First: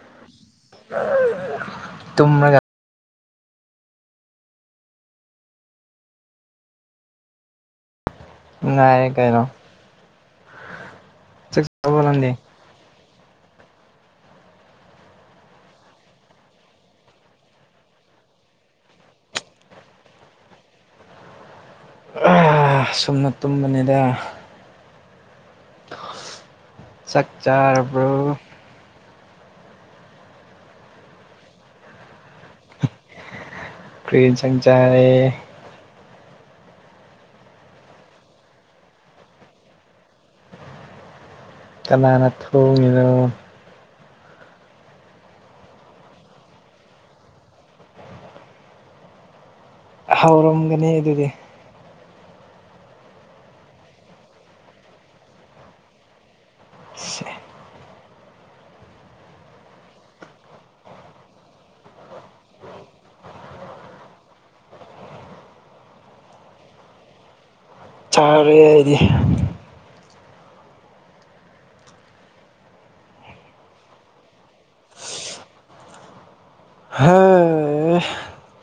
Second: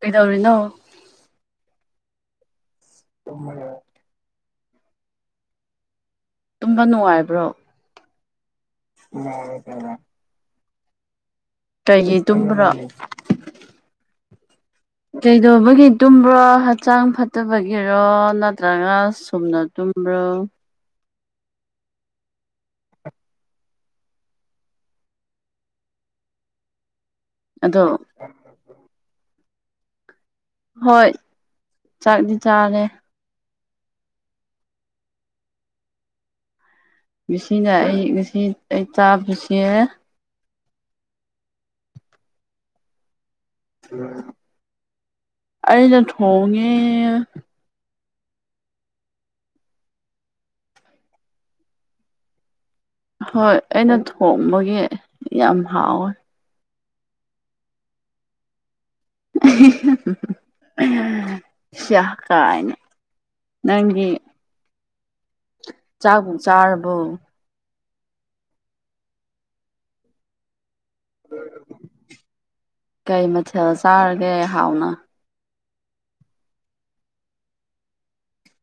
ꯀꯩꯗꯧꯔꯤꯅꯣ ꯇꯅꯒ ꯑꯗꯨ ꯃꯅꯦ ꯇꯨꯝꯕ ꯅꯨꯡꯉꯥꯏꯕ꯭ꯔꯣ ꯉꯑ ꯀꯩꯅꯣ ꯆꯥꯛ ꯆꯥꯔꯕꯣ ꯀꯩꯒꯤ ꯅꯪꯗꯤ ꯇꯨꯝꯕ꯭ꯔꯣ [inaudible] ꯀꯩꯗꯧꯕꯒꯤ ꯇꯨꯝꯕ꯭ꯔꯣ ꯍꯛꯆꯥꯡ ꯐꯠꯇꯕꯒꯤꯔꯣ ꯅꯠꯇ꯭ꯔꯒ ꯁꯨꯝꯅꯨꯝꯕ ꯍ꯭ꯔꯣ ꯁꯨꯝꯅ ꯇꯨꯝꯕꯅꯤꯗ ꯆꯥꯛ ꯑꯗꯣ ꯆꯥꯔꯕ꯭ꯔꯣ ꯍꯣꯏ ꯆꯥꯛꯗꯤ ꯆꯥꯔꯦ ꯀ꯭ꯔꯔꯤꯦꯟ ꯆꯪ ꯆꯔꯦ ꯉꯁꯤꯅ ꯑꯩ ꯉꯁꯤ ꯑꯩ ꯆꯥꯕꯁꯦ ꯀꯅꯥꯅ ꯊꯣꯡꯉꯤꯅꯣ ꯑ ꯅ ꯊ ꯍꯣꯡꯒꯦ ꯍꯧꯥꯎꯔꯝꯒꯅꯤ ꯑꯗꯨꯗꯤ ꯍꯣꯏ ꯑꯩꯅ ꯊꯣꯡꯕꯒꯤ ꯌꯥꯝ ꯍꯥꯎꯋꯦ [unintelligible] ꯁꯍ ꯀꯥꯏꯅ ꯅꯪꯒꯤ ꯆꯥ ꯆꯥꯔꯕꯣ ꯀ ꯍꯥꯏꯗꯤ ꯀꯩ ꯃꯊꯦꯜ ꯆꯥꯔꯒꯦ ꯍꯥꯎꯅ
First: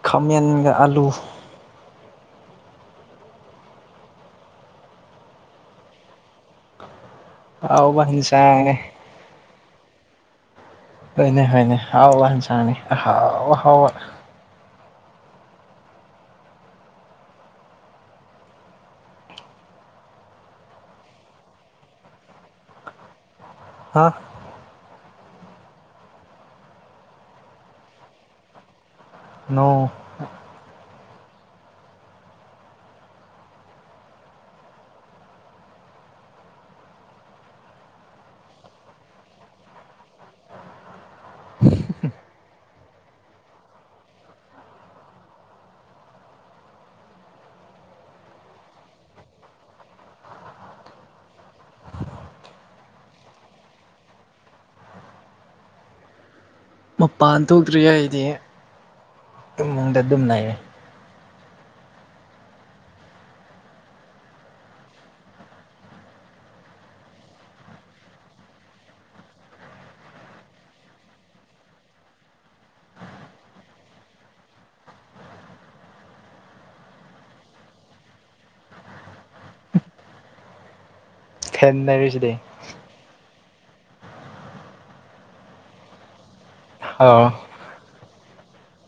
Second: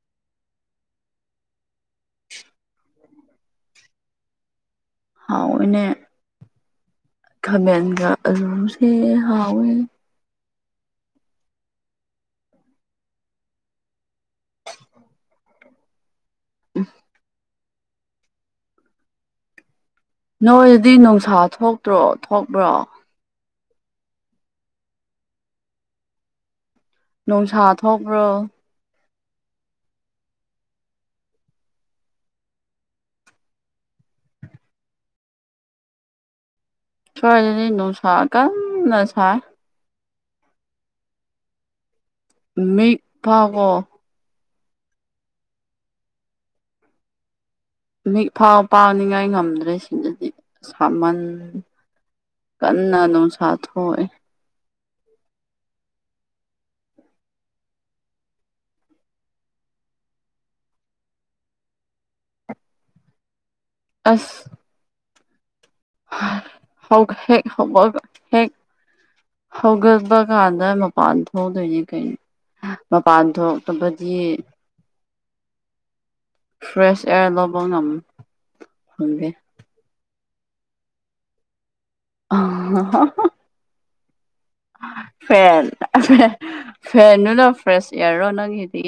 ꯈꯥꯃꯦꯟꯒ ꯑꯥꯂꯨ ꯍꯥꯎꯅꯦ ꯑꯍꯥꯎꯕ ꯈꯥꯃꯦꯟꯒ ꯍꯤꯟꯁꯥꯡꯅꯦ ꯑꯂꯨꯁꯦ ꯍꯥꯎꯋꯦ ꯍꯣꯏꯅꯦ ꯍꯣꯏꯅꯦ ꯍꯥꯎ ꯏꯟꯁꯅꯤ ꯍꯥꯎ ꯍꯥꯎ ꯎ ꯅꯣꯏꯗꯤ ꯅꯨꯡꯁꯥ ꯊꯣꯛꯇ꯭ꯔꯣ ꯊꯣꯛꯕ꯭ꯔꯣ ꯍꯥ ꯅꯨꯡꯁꯥ ꯊꯣꯛꯄ꯭ꯔꯣ ꯅꯣꯡ ꯁꯣꯏꯗꯅꯤ ꯅꯨꯡꯁꯥ ꯀꯟꯅ ꯁꯥꯏ ꯃꯤ ꯐꯒꯣ ꯃꯤꯐꯥꯎ ꯄꯥꯎꯅꯤꯡꯉꯥꯏ ꯉꯝꯗ꯭ꯔꯦꯁꯤꯡꯗꯗꯤ ꯁꯥꯃꯟ ꯀꯟꯅꯥ ꯅꯣ ꯁꯥꯊ ꯑꯣꯏꯣꯏ ꯃꯄꯥꯟ ꯊꯣꯛꯇ꯭ꯔꯤꯉꯗꯤ ꯏꯃꯨꯡꯗ ꯑꯗꯨꯝ ꯂꯩꯔꯦ ꯑꯁ ꯍꯒ ꯍꯦ ꯍꯒ ꯍꯦ ꯍꯧꯥꯎꯒꯜꯗ ꯀꯥꯟꯗ ꯃꯄꯥꯟ ꯊꯣꯛꯗꯌꯦ ꯀꯩ ꯃꯥ ꯄꯥꯊꯣꯛ ꯇꯗꯤ ꯐ꯭ꯔꯦꯁ ꯑꯦꯌꯥꯔ ꯂꯧꯕ ꯉ ꯈꯪꯗꯦ ꯈꯦꯠꯅꯔꯤꯁꯤꯗꯤ ꯐꯦꯟ ꯑꯣ ꯐꯦꯟꯗꯨꯅ ꯐ꯭ꯔꯦꯁ ꯏꯌꯥꯔꯔꯣ ꯅꯪꯒꯤꯗꯤ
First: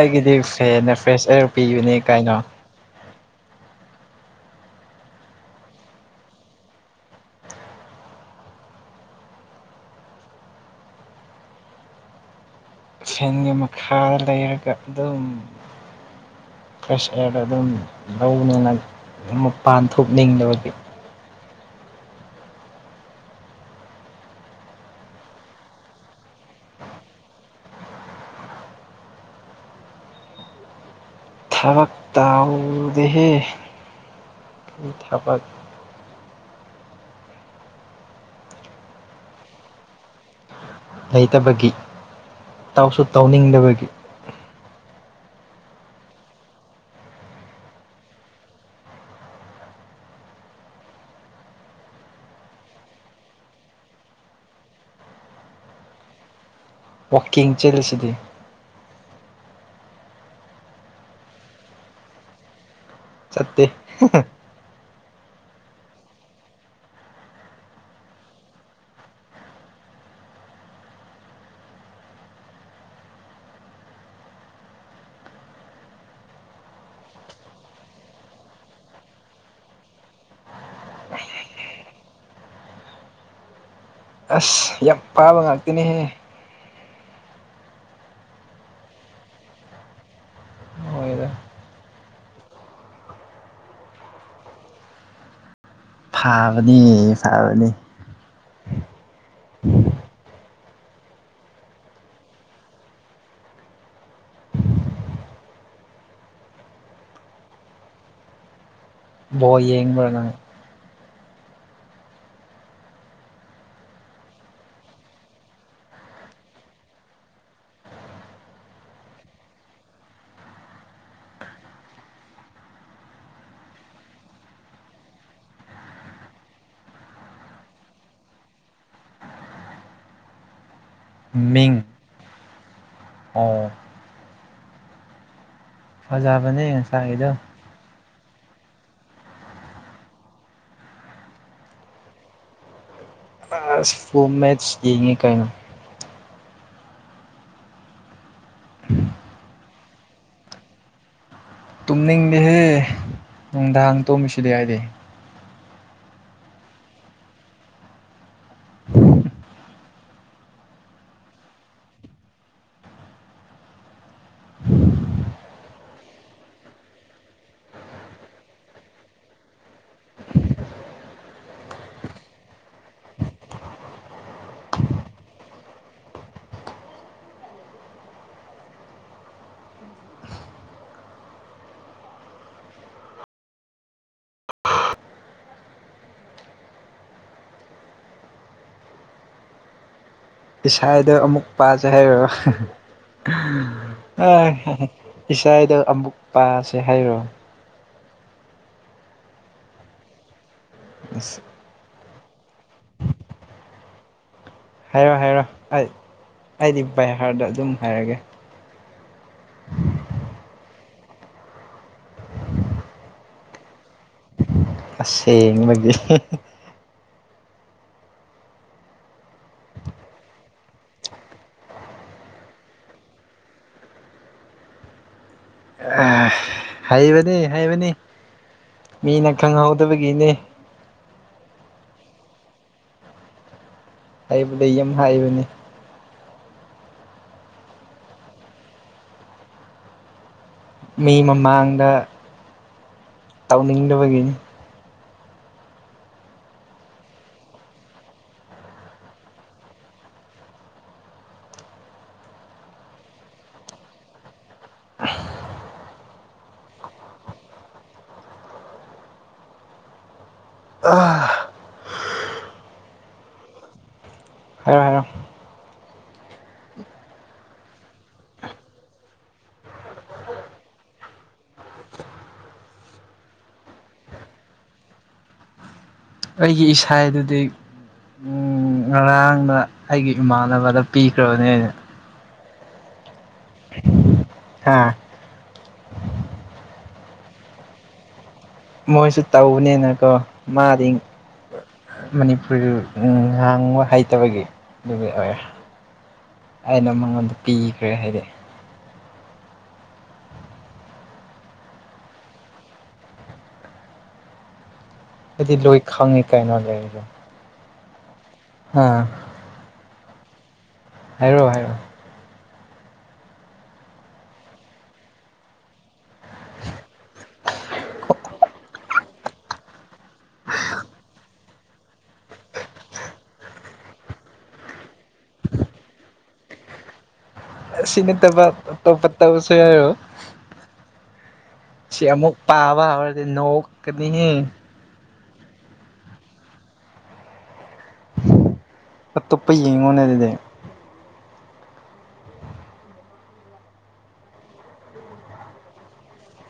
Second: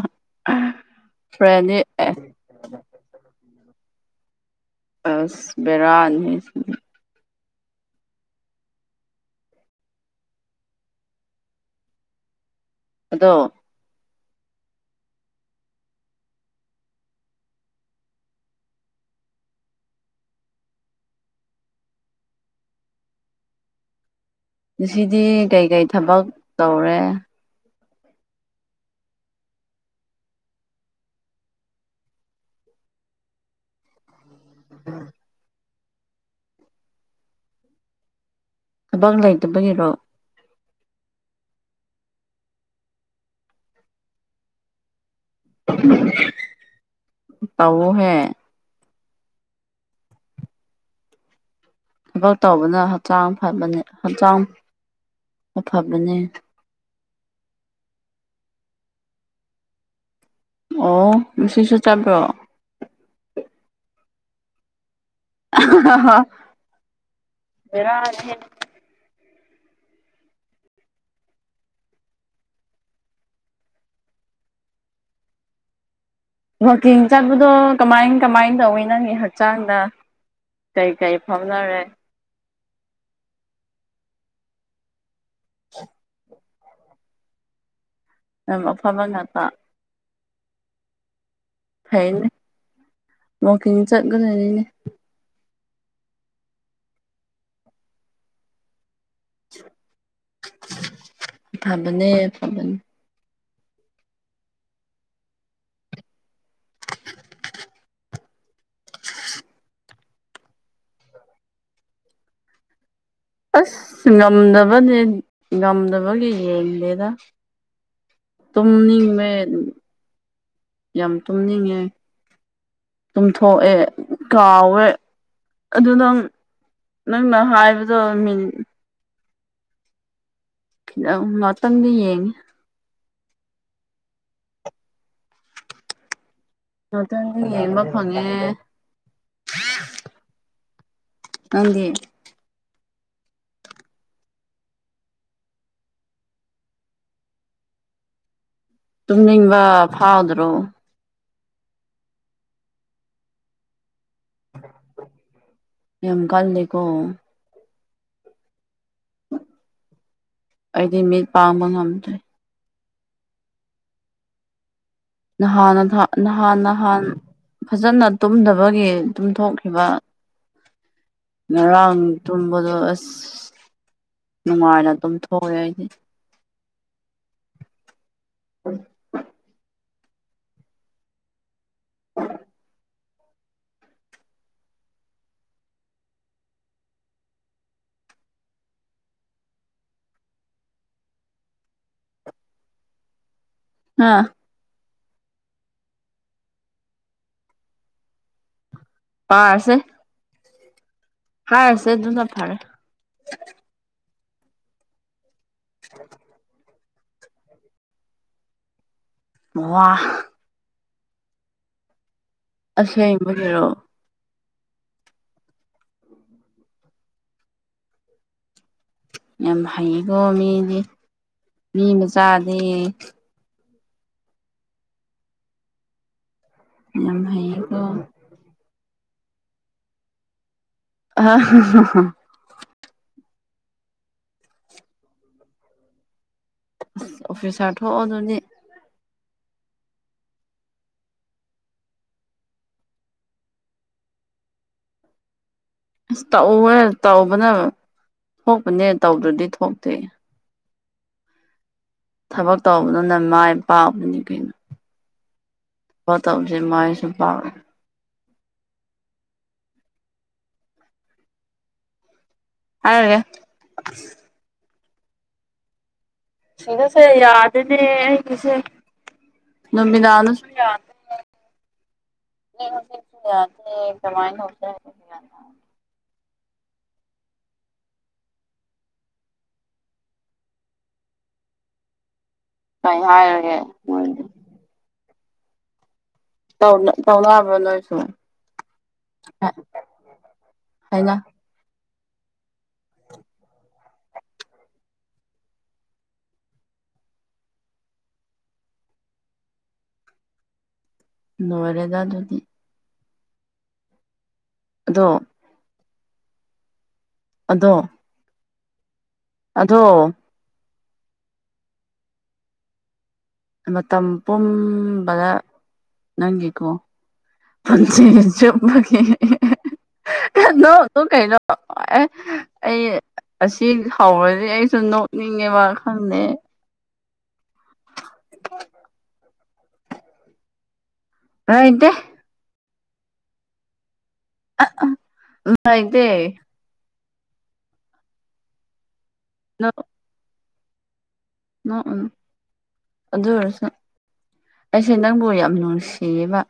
ꯑꯩꯒꯤꯗꯤ ꯐꯦꯟꯅ ꯐ꯭ꯔꯦꯁ ꯑꯦꯌꯔ ꯐ꯭ꯔꯦꯟꯗꯤ ꯄꯤꯕꯅꯦ ꯑꯦ ꯀꯥꯏꯅꯣ ꯑꯁ ꯕꯔꯥꯜ ꯑꯗꯣ ꯁꯦꯟꯒꯤ ꯃꯈꯥꯗ ꯂꯩꯔꯒ ꯑꯗꯨꯝ ꯐ꯭ꯔꯦꯁ ꯑꯦꯌꯥꯔꯗ ꯑꯗꯨꯝ ꯂꯧꯅꯦꯅ ꯑꯗꯨꯝ ꯃꯄꯥꯟ ꯊꯣꯛꯅꯤꯡꯗꯕꯒꯤ ꯁꯤꯗꯤ ꯀꯩꯀꯩ ꯊꯕꯛ ꯇꯧꯔꯦ ꯊꯕꯛ ꯇꯧꯗꯦꯍꯦ ꯊꯕꯛ ꯑꯕꯥꯛ ꯂꯩ ꯂꯩꯇꯕꯒꯤꯔꯣ ꯂꯩꯇꯕꯒꯤ ꯇꯧꯁꯨ ꯇꯧꯅꯤꯡꯗꯕꯒꯤ ꯇ ꯍꯦ ꯊꯕꯛ ꯇꯧꯕꯅ ꯍꯛꯆꯥꯡ ꯐꯕꯅꯤ ꯍꯛꯆꯥꯡ ꯑꯐꯕꯅꯤ ꯋꯥꯛꯀꯤꯡ ꯆꯦꯜꯂꯤꯁꯤꯗꯤ ꯑꯣ ꯁꯤꯁꯨ ꯆꯠꯕ꯭ꯔꯣ ꯆꯠꯇꯦ ꯑ ꯍ ꯋꯥꯛꯀꯤꯡ ꯆꯠꯄꯗꯣ ꯀꯃꯥꯏ ꯀꯃꯥꯏꯅ ꯇꯧꯋꯤ ꯅꯪꯅꯤ ꯍꯛꯆꯥꯡꯗ ꯀꯩꯀꯩ ꯐꯥꯎꯅꯔꯦ ꯑꯁ ꯌꯥꯝ ꯄꯥꯕ ꯉꯥꯛꯇꯅꯦꯍꯦ ꯑꯗꯨꯝ ꯑꯐꯕ ꯉꯥꯛꯄ ꯃꯣꯏꯗꯣ ꯐꯅꯦ ꯃ ꯀ ꯆꯠꯒꯅꯤꯅꯦ ꯐꯥꯕꯅꯤ ꯐꯥꯕꯅꯤ ꯐꯕꯅꯦ ꯄꯕꯅꯤ ꯕꯣ ꯌꯦꯡꯉꯕ ꯉꯣ ꯑꯁ ꯉꯝꯗꯕꯅꯦ ꯉꯝꯗꯕꯒꯤ ꯌꯦꯡꯗꯦꯗ ꯇꯨꯝꯅꯤꯡꯃꯦ ꯌꯥꯝ ꯇꯨꯝꯅꯤꯡꯉꯦ ꯆꯨꯝꯊꯣꯛꯑꯦ ꯀꯥꯎꯋꯦ ꯑꯗꯨ ꯅꯪ ꯅꯪꯅ ꯍꯥꯏꯕꯗꯣ ꯃꯤ ꯈꯤꯇꯪ ꯃꯤꯡ ꯃꯇꯝꯗꯤ ꯌꯦꯡꯉꯤ ꯑꯣ ꯐꯖꯕꯅꯦ ꯅꯠꯇ ꯉꯁꯥꯏꯒꯤꯗꯣ ꯌꯦꯡꯕ ꯐꯉꯦ ꯀꯗꯤ ꯑ ꯐꯣꯝ ꯃꯦꯠꯁ ꯌꯦꯡꯉꯤ ꯀꯥꯏꯅꯣ ꯇꯨꯝꯅꯤꯡꯕ ꯐꯥꯎꯗ꯭ꯔꯣ ꯇꯨꯝꯅꯤꯡꯗꯦꯍꯦ ꯅꯨꯡꯗꯥꯡ ꯇꯣꯝꯃꯤꯁꯤꯗꯤ ꯍꯥꯏꯗꯤ ꯌꯥꯝ ꯀꯜꯜꯂꯤꯀ ꯑꯩꯗꯤ ꯃꯤꯠ ꯄꯥꯡꯕ ꯉꯝꯗ꯭ꯔꯦ ꯅꯍꯥꯟ ꯅꯍꯥꯟ ꯅꯍꯥꯟ ꯐꯖꯅ ꯇꯨꯝꯗꯕꯒꯤ ꯇꯨꯝꯊꯣꯛꯈꯤꯕ ꯉꯔꯥꯡ ꯇꯨꯝꯝꯕꯗꯨ ꯑꯁ ꯅꯨꯡꯉꯥꯏꯅ ꯑꯗꯨꯝ ꯊꯣꯛꯑꯦ ꯑꯩꯗꯤ ꯎ ꯏꯁꯥꯗꯣ ꯑꯃꯨꯛ ꯄꯥꯖꯩ ꯍꯥꯏꯔꯣ ꯑ ꯏꯁꯥꯥꯏꯗ ꯑꯃꯨꯛ ꯄꯥꯁꯦ ꯍꯥꯏꯔꯣ ꯄꯥꯔꯁꯦ ꯑꯁ ꯍꯥꯥ ꯁꯦꯗꯨ ꯅ ꯐꯥꯔꯦ ꯍꯥꯏꯔꯣ ꯍꯥꯏꯔꯣ ꯑꯩ ꯑꯩꯗꯤ ꯕꯩꯍꯥꯔꯗ ꯑꯗꯨꯝ ꯍꯥꯏꯔꯒꯦ ꯃ ꯑꯁ ꯃꯦꯔꯣ ꯑꯁꯦꯡꯒ ꯌꯥꯝ ꯍꯩꯀꯣ ꯃꯤꯗꯤ ꯃꯤ ꯃꯆꯥꯗꯤꯦ ꯌꯥꯝ ꯍꯩꯕꯅꯦ ꯍꯩꯌꯦꯀꯣ ꯍꯩꯕꯅꯤ ꯃꯤꯅ ꯈꯪꯍꯧꯗꯕꯒꯤꯅꯦ ꯑ ꯍꯥꯏꯕꯗꯤ ꯌꯥꯝ ꯍꯥꯏꯕꯅꯦ ꯑꯁ ꯑꯣꯐꯤꯁ ꯍꯥ ꯊꯣꯛꯣꯛꯑꯣ ꯑꯗꯨꯅꯦ ꯃꯤ ꯃꯃꯥꯡꯗ ꯇꯧꯅꯤꯡꯗꯕꯒꯤꯅꯤ ꯑꯁ ꯇꯧꯎꯋꯦ ꯇꯧꯕꯅ ꯊꯣꯛꯄꯅꯦ ꯇꯧꯗ꯭ꯔꯗꯤ ꯊꯣꯛꯇꯦ ꯊꯕꯛ ꯇꯧꯕꯗꯨꯅ ꯃꯥꯏ ꯄꯥꯛꯕꯅꯤ ꯀꯩꯅꯣ ꯍꯠꯇ ꯍꯧꯁꯤꯦ ꯃꯥꯥꯏꯁꯨ ꯄ ꯑ ꯍꯥꯏꯒꯦ ꯍꯥꯏꯔꯣ ꯍꯥꯏꯔꯣ ꯁꯤꯗꯁꯦ ꯌꯥꯗꯦꯅꯦ ꯑꯩꯒꯤꯁꯦ ꯅꯨꯃꯤꯗꯥꯅ ꯌꯥ ꯀꯃꯥꯏꯅ ꯑꯩꯒꯤ ꯏꯁꯥ ꯑꯗꯨꯗꯤ ꯎꯝ ꯉꯔꯥꯡꯗ ꯑꯩꯒꯤ ꯏꯃꯥꯟꯅꯕꯗ ꯄꯤꯈ꯭ꯔꯕꯅꯦ ꯑꯩꯅ ꯀ ꯍꯥꯏꯔꯒꯦ ꯍꯥꯥ ꯇꯧ ꯇꯧꯅꯕ ꯂꯁꯨ ꯃꯣꯏꯁꯨ ꯇꯧꯅꯦꯅꯀꯣ ꯃꯥꯗꯤ ꯍꯥꯏꯅ ꯃꯅꯤꯄꯨꯔ ꯉꯥꯡꯕ ꯍꯩꯇꯕꯒꯤ ꯅꯨꯃꯤꯠ ꯑꯣꯏ ꯑꯩꯅ ꯃꯉꯣꯟꯗ ꯄꯤꯈ꯭ꯔꯦ ꯍꯥꯏꯗꯤ ꯅꯔꯦꯗ ꯑꯗꯨꯗꯤ ꯑꯗꯣ ꯍꯥꯏꯗꯤ ꯂꯣꯏ ꯈꯪꯉꯤ ꯀꯥꯏꯅꯣ ꯂꯩꯔꯁꯦ ꯗꯣ ꯑꯥ ꯑꯗꯣ ꯍꯥꯏꯔꯛꯑꯣ ꯍꯥꯏꯔꯣꯑꯣ ꯃꯇꯝ ꯄꯨꯝꯕꯗ ꯅꯪꯒꯤꯀꯣ ꯐꯆꯦ ꯆꯃꯒꯤ ꯅꯣ ꯅ ꯀꯩꯅꯣ ꯑꯦ ꯑꯩ ꯑꯁꯤ ꯍꯧꯔꯗꯤ ꯑꯩꯁꯨ ꯅꯣꯛꯅꯤꯡꯉꯦꯕ ꯈꯪꯗꯦ ꯆꯅꯦ ꯇ ꯄ ꯇꯞ ꯄ ꯇꯕꯨꯁꯦꯔ ꯂꯩꯇꯦ ꯁꯤꯃꯨꯛ ꯄꯥꯕꯔꯗꯤ ꯅꯣꯛꯅꯤ ꯉ ꯑꯥꯏꯗꯤ ꯑꯇꯣꯞꯄ ꯌꯦꯡꯉꯣꯅꯦ ꯑꯗꯨꯗꯤ ꯎ ꯎ ꯑꯗꯨ ꯑꯣꯏꯁꯨ ꯑꯩꯁꯦ ꯅꯪꯕꯨ ꯌꯥꯝ ꯅꯨꯡꯁꯤꯌꯦꯕ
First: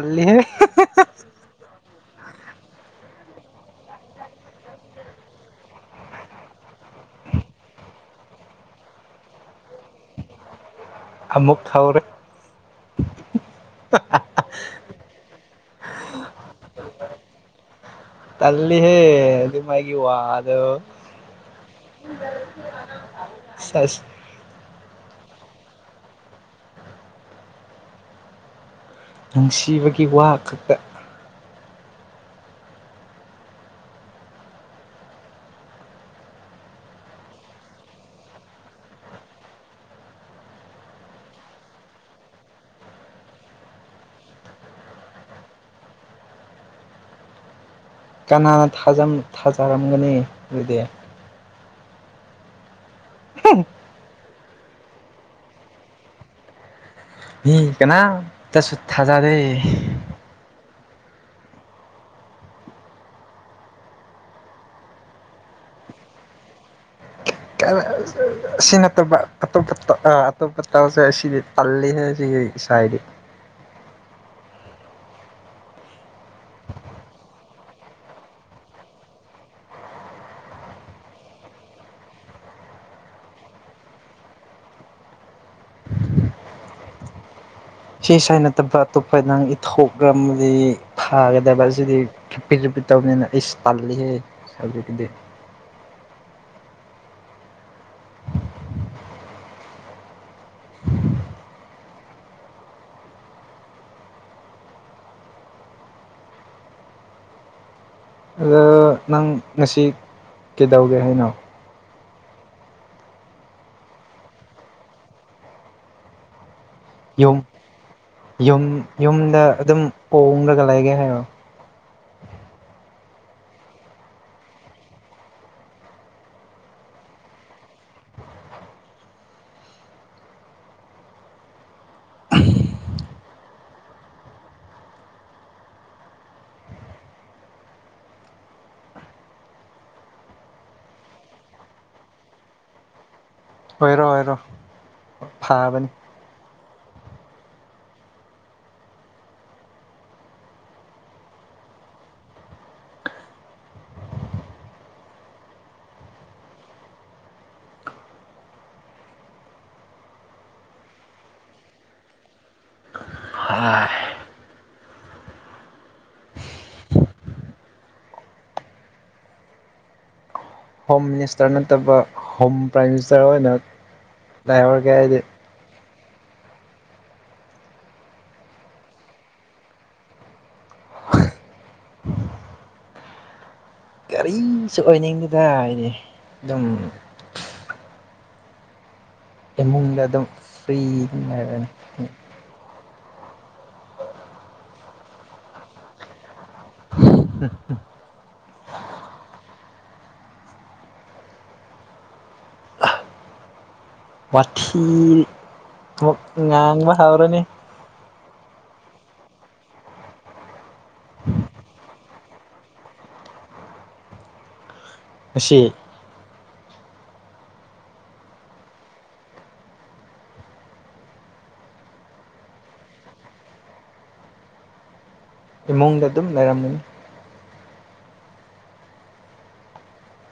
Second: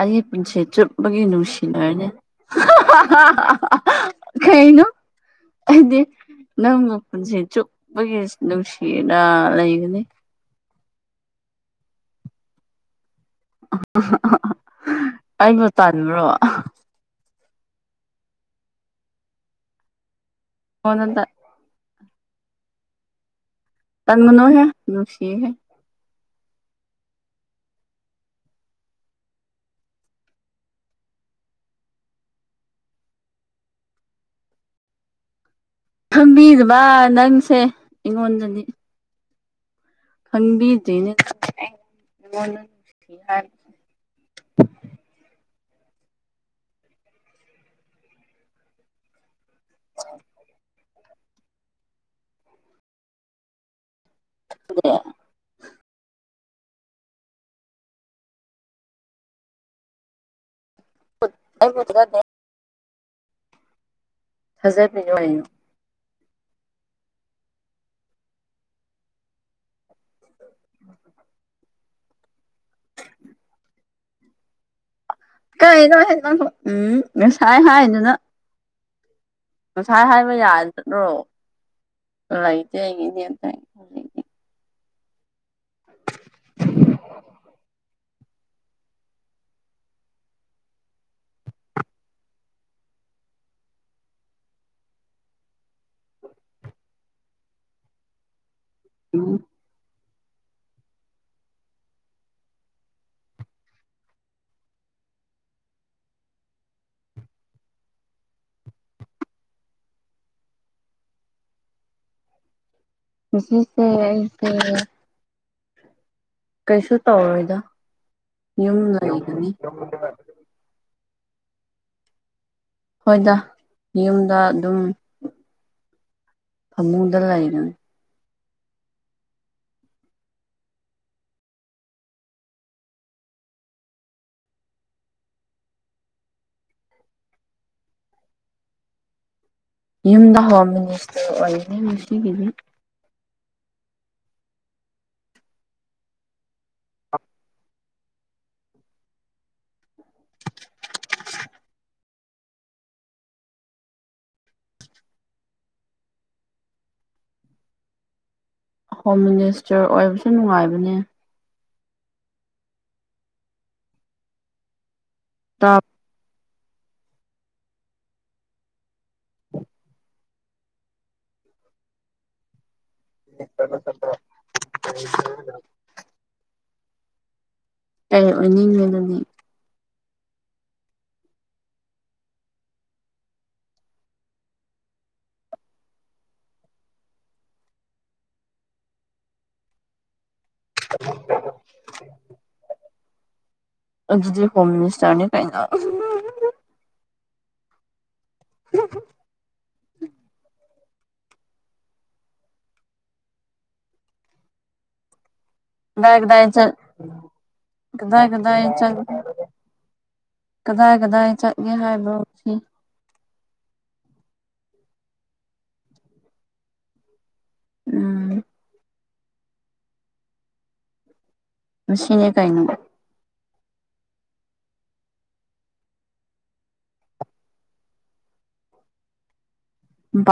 ꯑꯩꯒꯤ ꯄꯨꯟꯁꯤ ꯆꯨꯞꯄꯒꯤ ꯅꯨꯡꯁꯤꯅꯔꯅꯦ ꯀꯥꯏꯅꯣ ꯑꯗ ꯅꯪ ꯃ ꯄꯨꯟꯁꯤ ꯆꯨꯞꯄꯒꯤ ꯅꯨꯡꯁꯤꯅ ꯂꯩꯒꯅꯤ ꯑꯃꯨꯛ ꯊꯥꯎꯔꯦ ꯑꯩꯕꯨ ꯇꯥꯟꯕ꯭ꯔꯣ ꯇꯂ ꯍꯦ ꯂꯤ ꯃꯥꯒꯤ ꯋꯥ ꯍꯅꯗ ꯁꯦꯁ ꯇꯟ ꯃꯅꯣꯍꯦ ꯑꯗꯨꯅꯨꯡꯁꯤ ꯍꯥꯏꯦ ꯅꯨꯡꯁꯤꯕꯒꯤ ꯋꯥ ꯈꯛꯇ ꯈꯝꯕꯤꯗꯨꯕ ꯅꯪꯁꯦ ꯑꯩꯉꯣꯟꯗꯅꯤ ꯈꯪꯕꯤꯗꯅ [unintelligible] ꯀꯅꯥꯅ ꯊꯥꯖꯔꯝꯒꯅꯤ ꯑꯗꯨꯗꯤ [unintelligible] ꯃꯤ ꯀꯅꯥ ꯇꯁꯨ ꯊꯖꯗꯦ ꯑꯩ ꯄꯨꯠꯇꯅꯦ ꯊꯖꯠꯃꯤꯅꯣ ꯑ ꯁꯤ ꯅꯇꯣꯞꯄ ꯑꯇꯣꯞꯄ ꯑ ꯑꯇꯣꯞꯄ ꯇꯁꯦ ꯁꯤꯗꯤ ꯇꯜꯂꯤꯍꯦ ꯁꯤꯒꯤ ꯏꯁꯥꯏꯗꯤ ꯀꯩꯅꯣ ꯎꯝ ꯉꯁꯥꯏ ꯍꯥꯏꯗꯨꯅ ꯉꯁꯥꯏ ꯍꯥꯏꯕ ꯌꯥꯗ꯭ꯔꯣ ꯥꯏꯗ ꯍꯥꯏꯒꯗꯤ ꯑ [unintelligible] ꯁꯤ ꯁꯥꯏ ꯅꯠꯇꯕ ꯑꯇꯣꯞꯄ ꯅꯪꯥꯡ ꯏꯊꯣꯛꯒ ꯑꯃꯗꯤ ꯊꯥꯒꯗꯕ ꯑꯁꯤꯗꯤ ꯔꯔꯤꯄꯤꯠꯨꯄꯤꯠ ꯇꯧ ꯅ ꯇꯥꯜꯂꯤ ꯍꯦ ꯁ ꯀꯗꯤ ꯎ ꯑꯗꯣ ꯅꯪ ꯉꯁꯤ ꯀꯩꯗꯧꯒꯦ ꯍꯥꯏꯅꯣ ꯖꯤꯁꯦꯁꯦ ꯌꯨꯝ ꯇꯧꯔꯣꯏꯗ ꯌꯨꯝ ꯌꯨꯝꯗ ꯑꯗꯨꯝ ꯍꯣꯡꯈ꯭ꯔꯒ ꯂꯩꯒꯦ ꯍꯥꯏꯔꯣ ꯍꯣꯏꯗ ꯌꯨꯝꯗ ꯑꯗꯨꯝ ꯐꯃꯨꯗ ꯂꯥꯏꯅ ꯌꯨꯝꯗ ꯍꯋꯥ ꯃꯤꯅꯤꯁꯇ ꯑꯣꯏꯩ ꯃꯁꯤꯅꯨꯡꯁꯤꯒꯤꯗꯤ ꯑꯣꯏꯔꯣ ꯑꯣꯏꯔꯣ ꯐꯥꯕꯅꯤ ꯍꯣꯝ ꯃꯤꯅꯤꯁꯇꯔ ꯑꯣꯏꯕꯁꯨ ꯅꯨꯡꯉꯥꯏꯕꯅꯦ ꯇꯞ ꯍꯣꯝ ꯃꯤꯅꯤꯁꯇꯔ ꯅꯠꯇꯕ ꯍꯣꯝ ꯄ꯭ꯔꯥꯏꯝ ꯃꯤꯅꯤꯁꯇꯔ ꯑꯣꯏꯅ ꯂꯥꯏꯍꯧꯔꯒꯦ ꯍꯥꯏꯗꯤ ꯀ ꯑꯣꯏꯅꯤꯡꯉꯕꯅꯤ ꯁ ꯑꯣꯏꯅꯤꯡꯗꯨꯗ ꯍꯥꯏꯗꯤ ꯑꯗꯨꯝ ꯑꯗꯨꯝ ꯐ ꯑꯗꯨꯗꯤ ꯍꯣꯝ ꯃꯤꯅꯤꯁꯇꯔꯅꯦ ꯀꯥꯏꯩꯅ [inaudible] ꯄꯊꯤꯟ ꯗꯒꯗꯥꯏ ꯆꯠꯒꯗꯥꯏ ꯆꯠ ꯀꯗꯥꯏ ꯀꯗꯥꯏ ꯆꯠꯒꯦ ꯍꯥꯏꯕ ꯎꯁꯤ ꯑꯁꯤ ꯎꯝ ꯃꯁꯅꯦ ꯀꯥꯏꯉ ꯏꯃꯨꯡꯗ ꯑꯗꯨꯝ ꯂꯩꯔꯝꯃꯤ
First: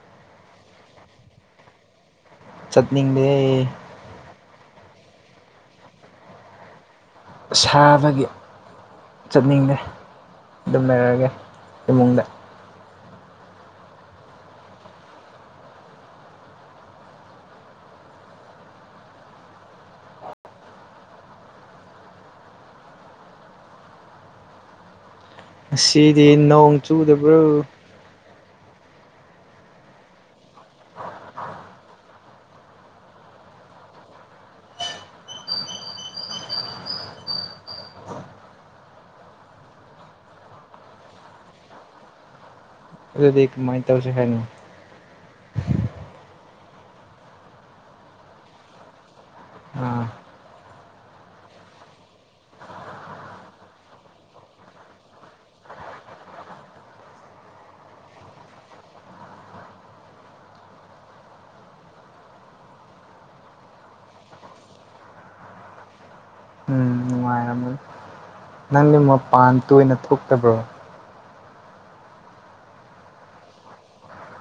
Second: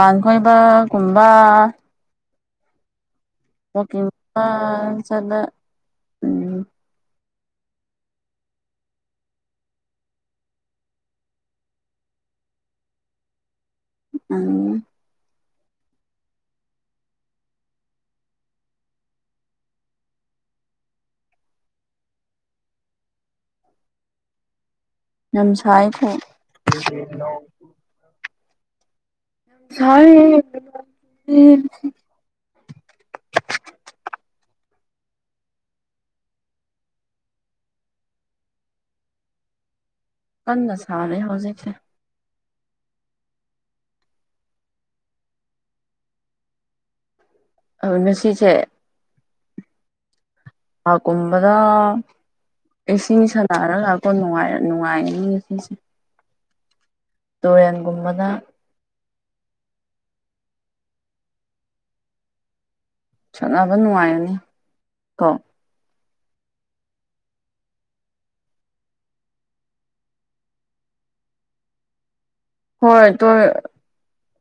ꯥꯡꯈꯣꯏꯕ ꯀꯨꯝꯕ ꯆꯠꯅꯤꯡ ꯑꯣ ꯆꯂ ꯎꯝ ꯁꯥꯕꯒꯤ ꯆꯠꯅꯤꯡꯉꯦ ꯑꯗꯨꯝ ꯂꯩꯔꯛꯑꯒꯦ ꯏꯃꯨꯡꯗ ꯎꯝ ꯌꯥꯝ ꯉ ꯁꯥꯏꯀꯣ ꯑꯁꯤꯗꯤ ꯅꯣꯡ ꯆꯨꯗꯕ꯭ꯔꯣ ꯁꯥꯔꯦ ꯀꯟꯅ ꯁꯥꯔꯦ ꯍꯧꯖꯤꯛꯁꯦ ꯑꯗꯨꯗꯤ ꯃꯥꯏ ꯇꯧꯁꯦ ꯍꯥꯏꯅꯤ ꯃꯁꯤꯁꯤꯁꯦ ꯑꯥ ꯑ ꯀꯨꯝꯕꯗꯥ ꯏꯁꯤꯡ ꯁ ꯂꯔꯒ ꯂꯥꯛꯀꯣꯥꯏ ꯅꯨꯡꯉꯥꯏꯅꯤ ꯏꯁꯤꯡꯁꯦ ꯇꯨꯔꯦꯟꯒꯨꯝꯕꯗ ꯁꯠꯅꯕ ꯅꯨꯡꯉꯥꯏꯔꯅꯤ ꯀꯣ ꯎꯝ ꯅꯨꯡꯉꯥꯏꯔꯝꯃꯅꯤ ꯅꯪꯗꯤ ꯃꯄꯥꯟ ꯇꯣꯏꯅ ꯊꯣꯛꯇꯕ꯭ꯔꯣ ꯍꯣꯏ ꯇꯣꯏ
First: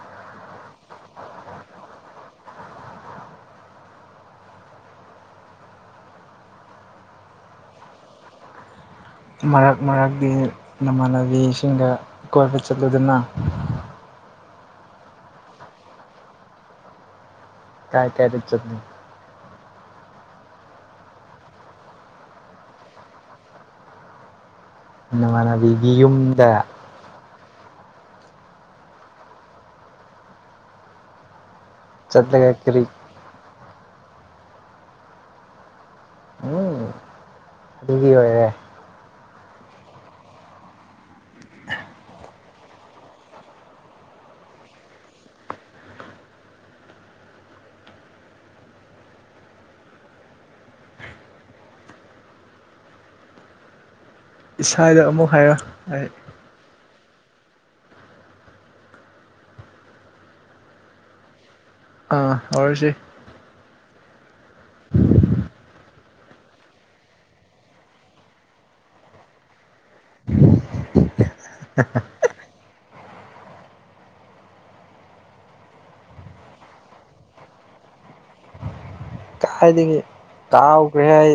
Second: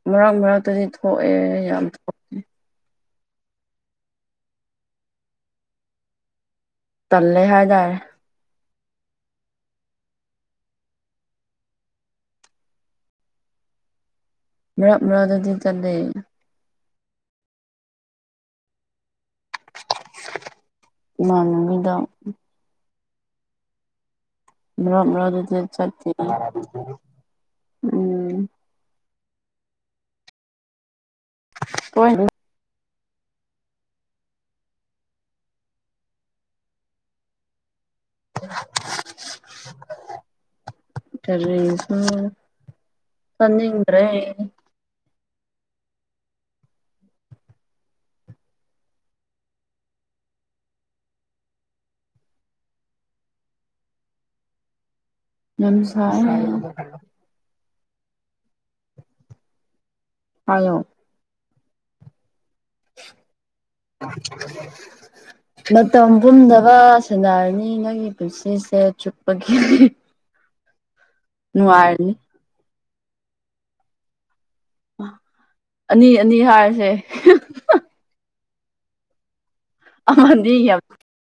ꯃꯔꯛ ꯃꯔꯛꯇꯗꯤ ꯊꯣꯛꯑꯦ ꯌꯥꯝ ꯊꯣꯛꯀꯦ ꯇꯜꯂꯦ ꯍꯥꯏꯗꯔꯦ ꯃꯔꯛ ꯃꯔꯛꯀꯤ ꯅꯃꯥꯟꯅꯕꯤꯁꯤꯡꯒ ꯀꯣꯏꯕ ꯆꯠꯂꯨꯗꯨꯅ ꯃꯔꯞ ꯃꯥ ꯑꯗꯨꯗꯤ ꯇꯗꯦ ꯀꯥꯏ ꯀꯌꯥꯗ ꯆꯠ ꯏꯃꯥꯟꯅꯕꯤꯗ ꯃ ꯑꯗꯨ ꯆ ꯅꯃꯥꯟꯅꯕꯤꯒꯤ ꯌꯨꯝꯗ ꯎꯝ ꯇꯣꯏꯅ ꯆꯠꯠꯇ ꯀ ꯀꯔꯤ ꯎꯝ ꯑꯗꯨꯒꯤ ꯑꯣꯏꯔꯦ [inaudible] ꯇꯔ ꯆꯖꯦꯡꯗ꯭ꯔꯦ ꯏꯁꯥꯗ ꯑꯃꯨꯛ ꯍꯥꯏꯔꯣ ꯌꯥꯝꯁꯥ ꯑꯩ ꯍꯥꯏꯣ ꯑꯔ ꯁꯤꯦ ꯑ ꯃꯇꯝ ꯄꯨꯝꯗꯕ ꯁꯥꯟꯅꯔꯅꯤ ꯅꯪꯒꯤ ꯄꯨꯟꯁꯤꯁꯦ ꯆꯨꯞꯄꯒꯤ ꯅꯨꯡꯉꯥꯏꯔꯅꯤ ꯑꯅꯤ ꯑꯅꯤ ꯍꯥꯏꯔꯁꯦ ꯀꯥꯏꯗꯒꯤꯉ ꯑꯃꯗꯤ ꯌꯥꯝ ꯀꯥꯎꯈ꯭ꯔꯦ ꯍꯥꯏ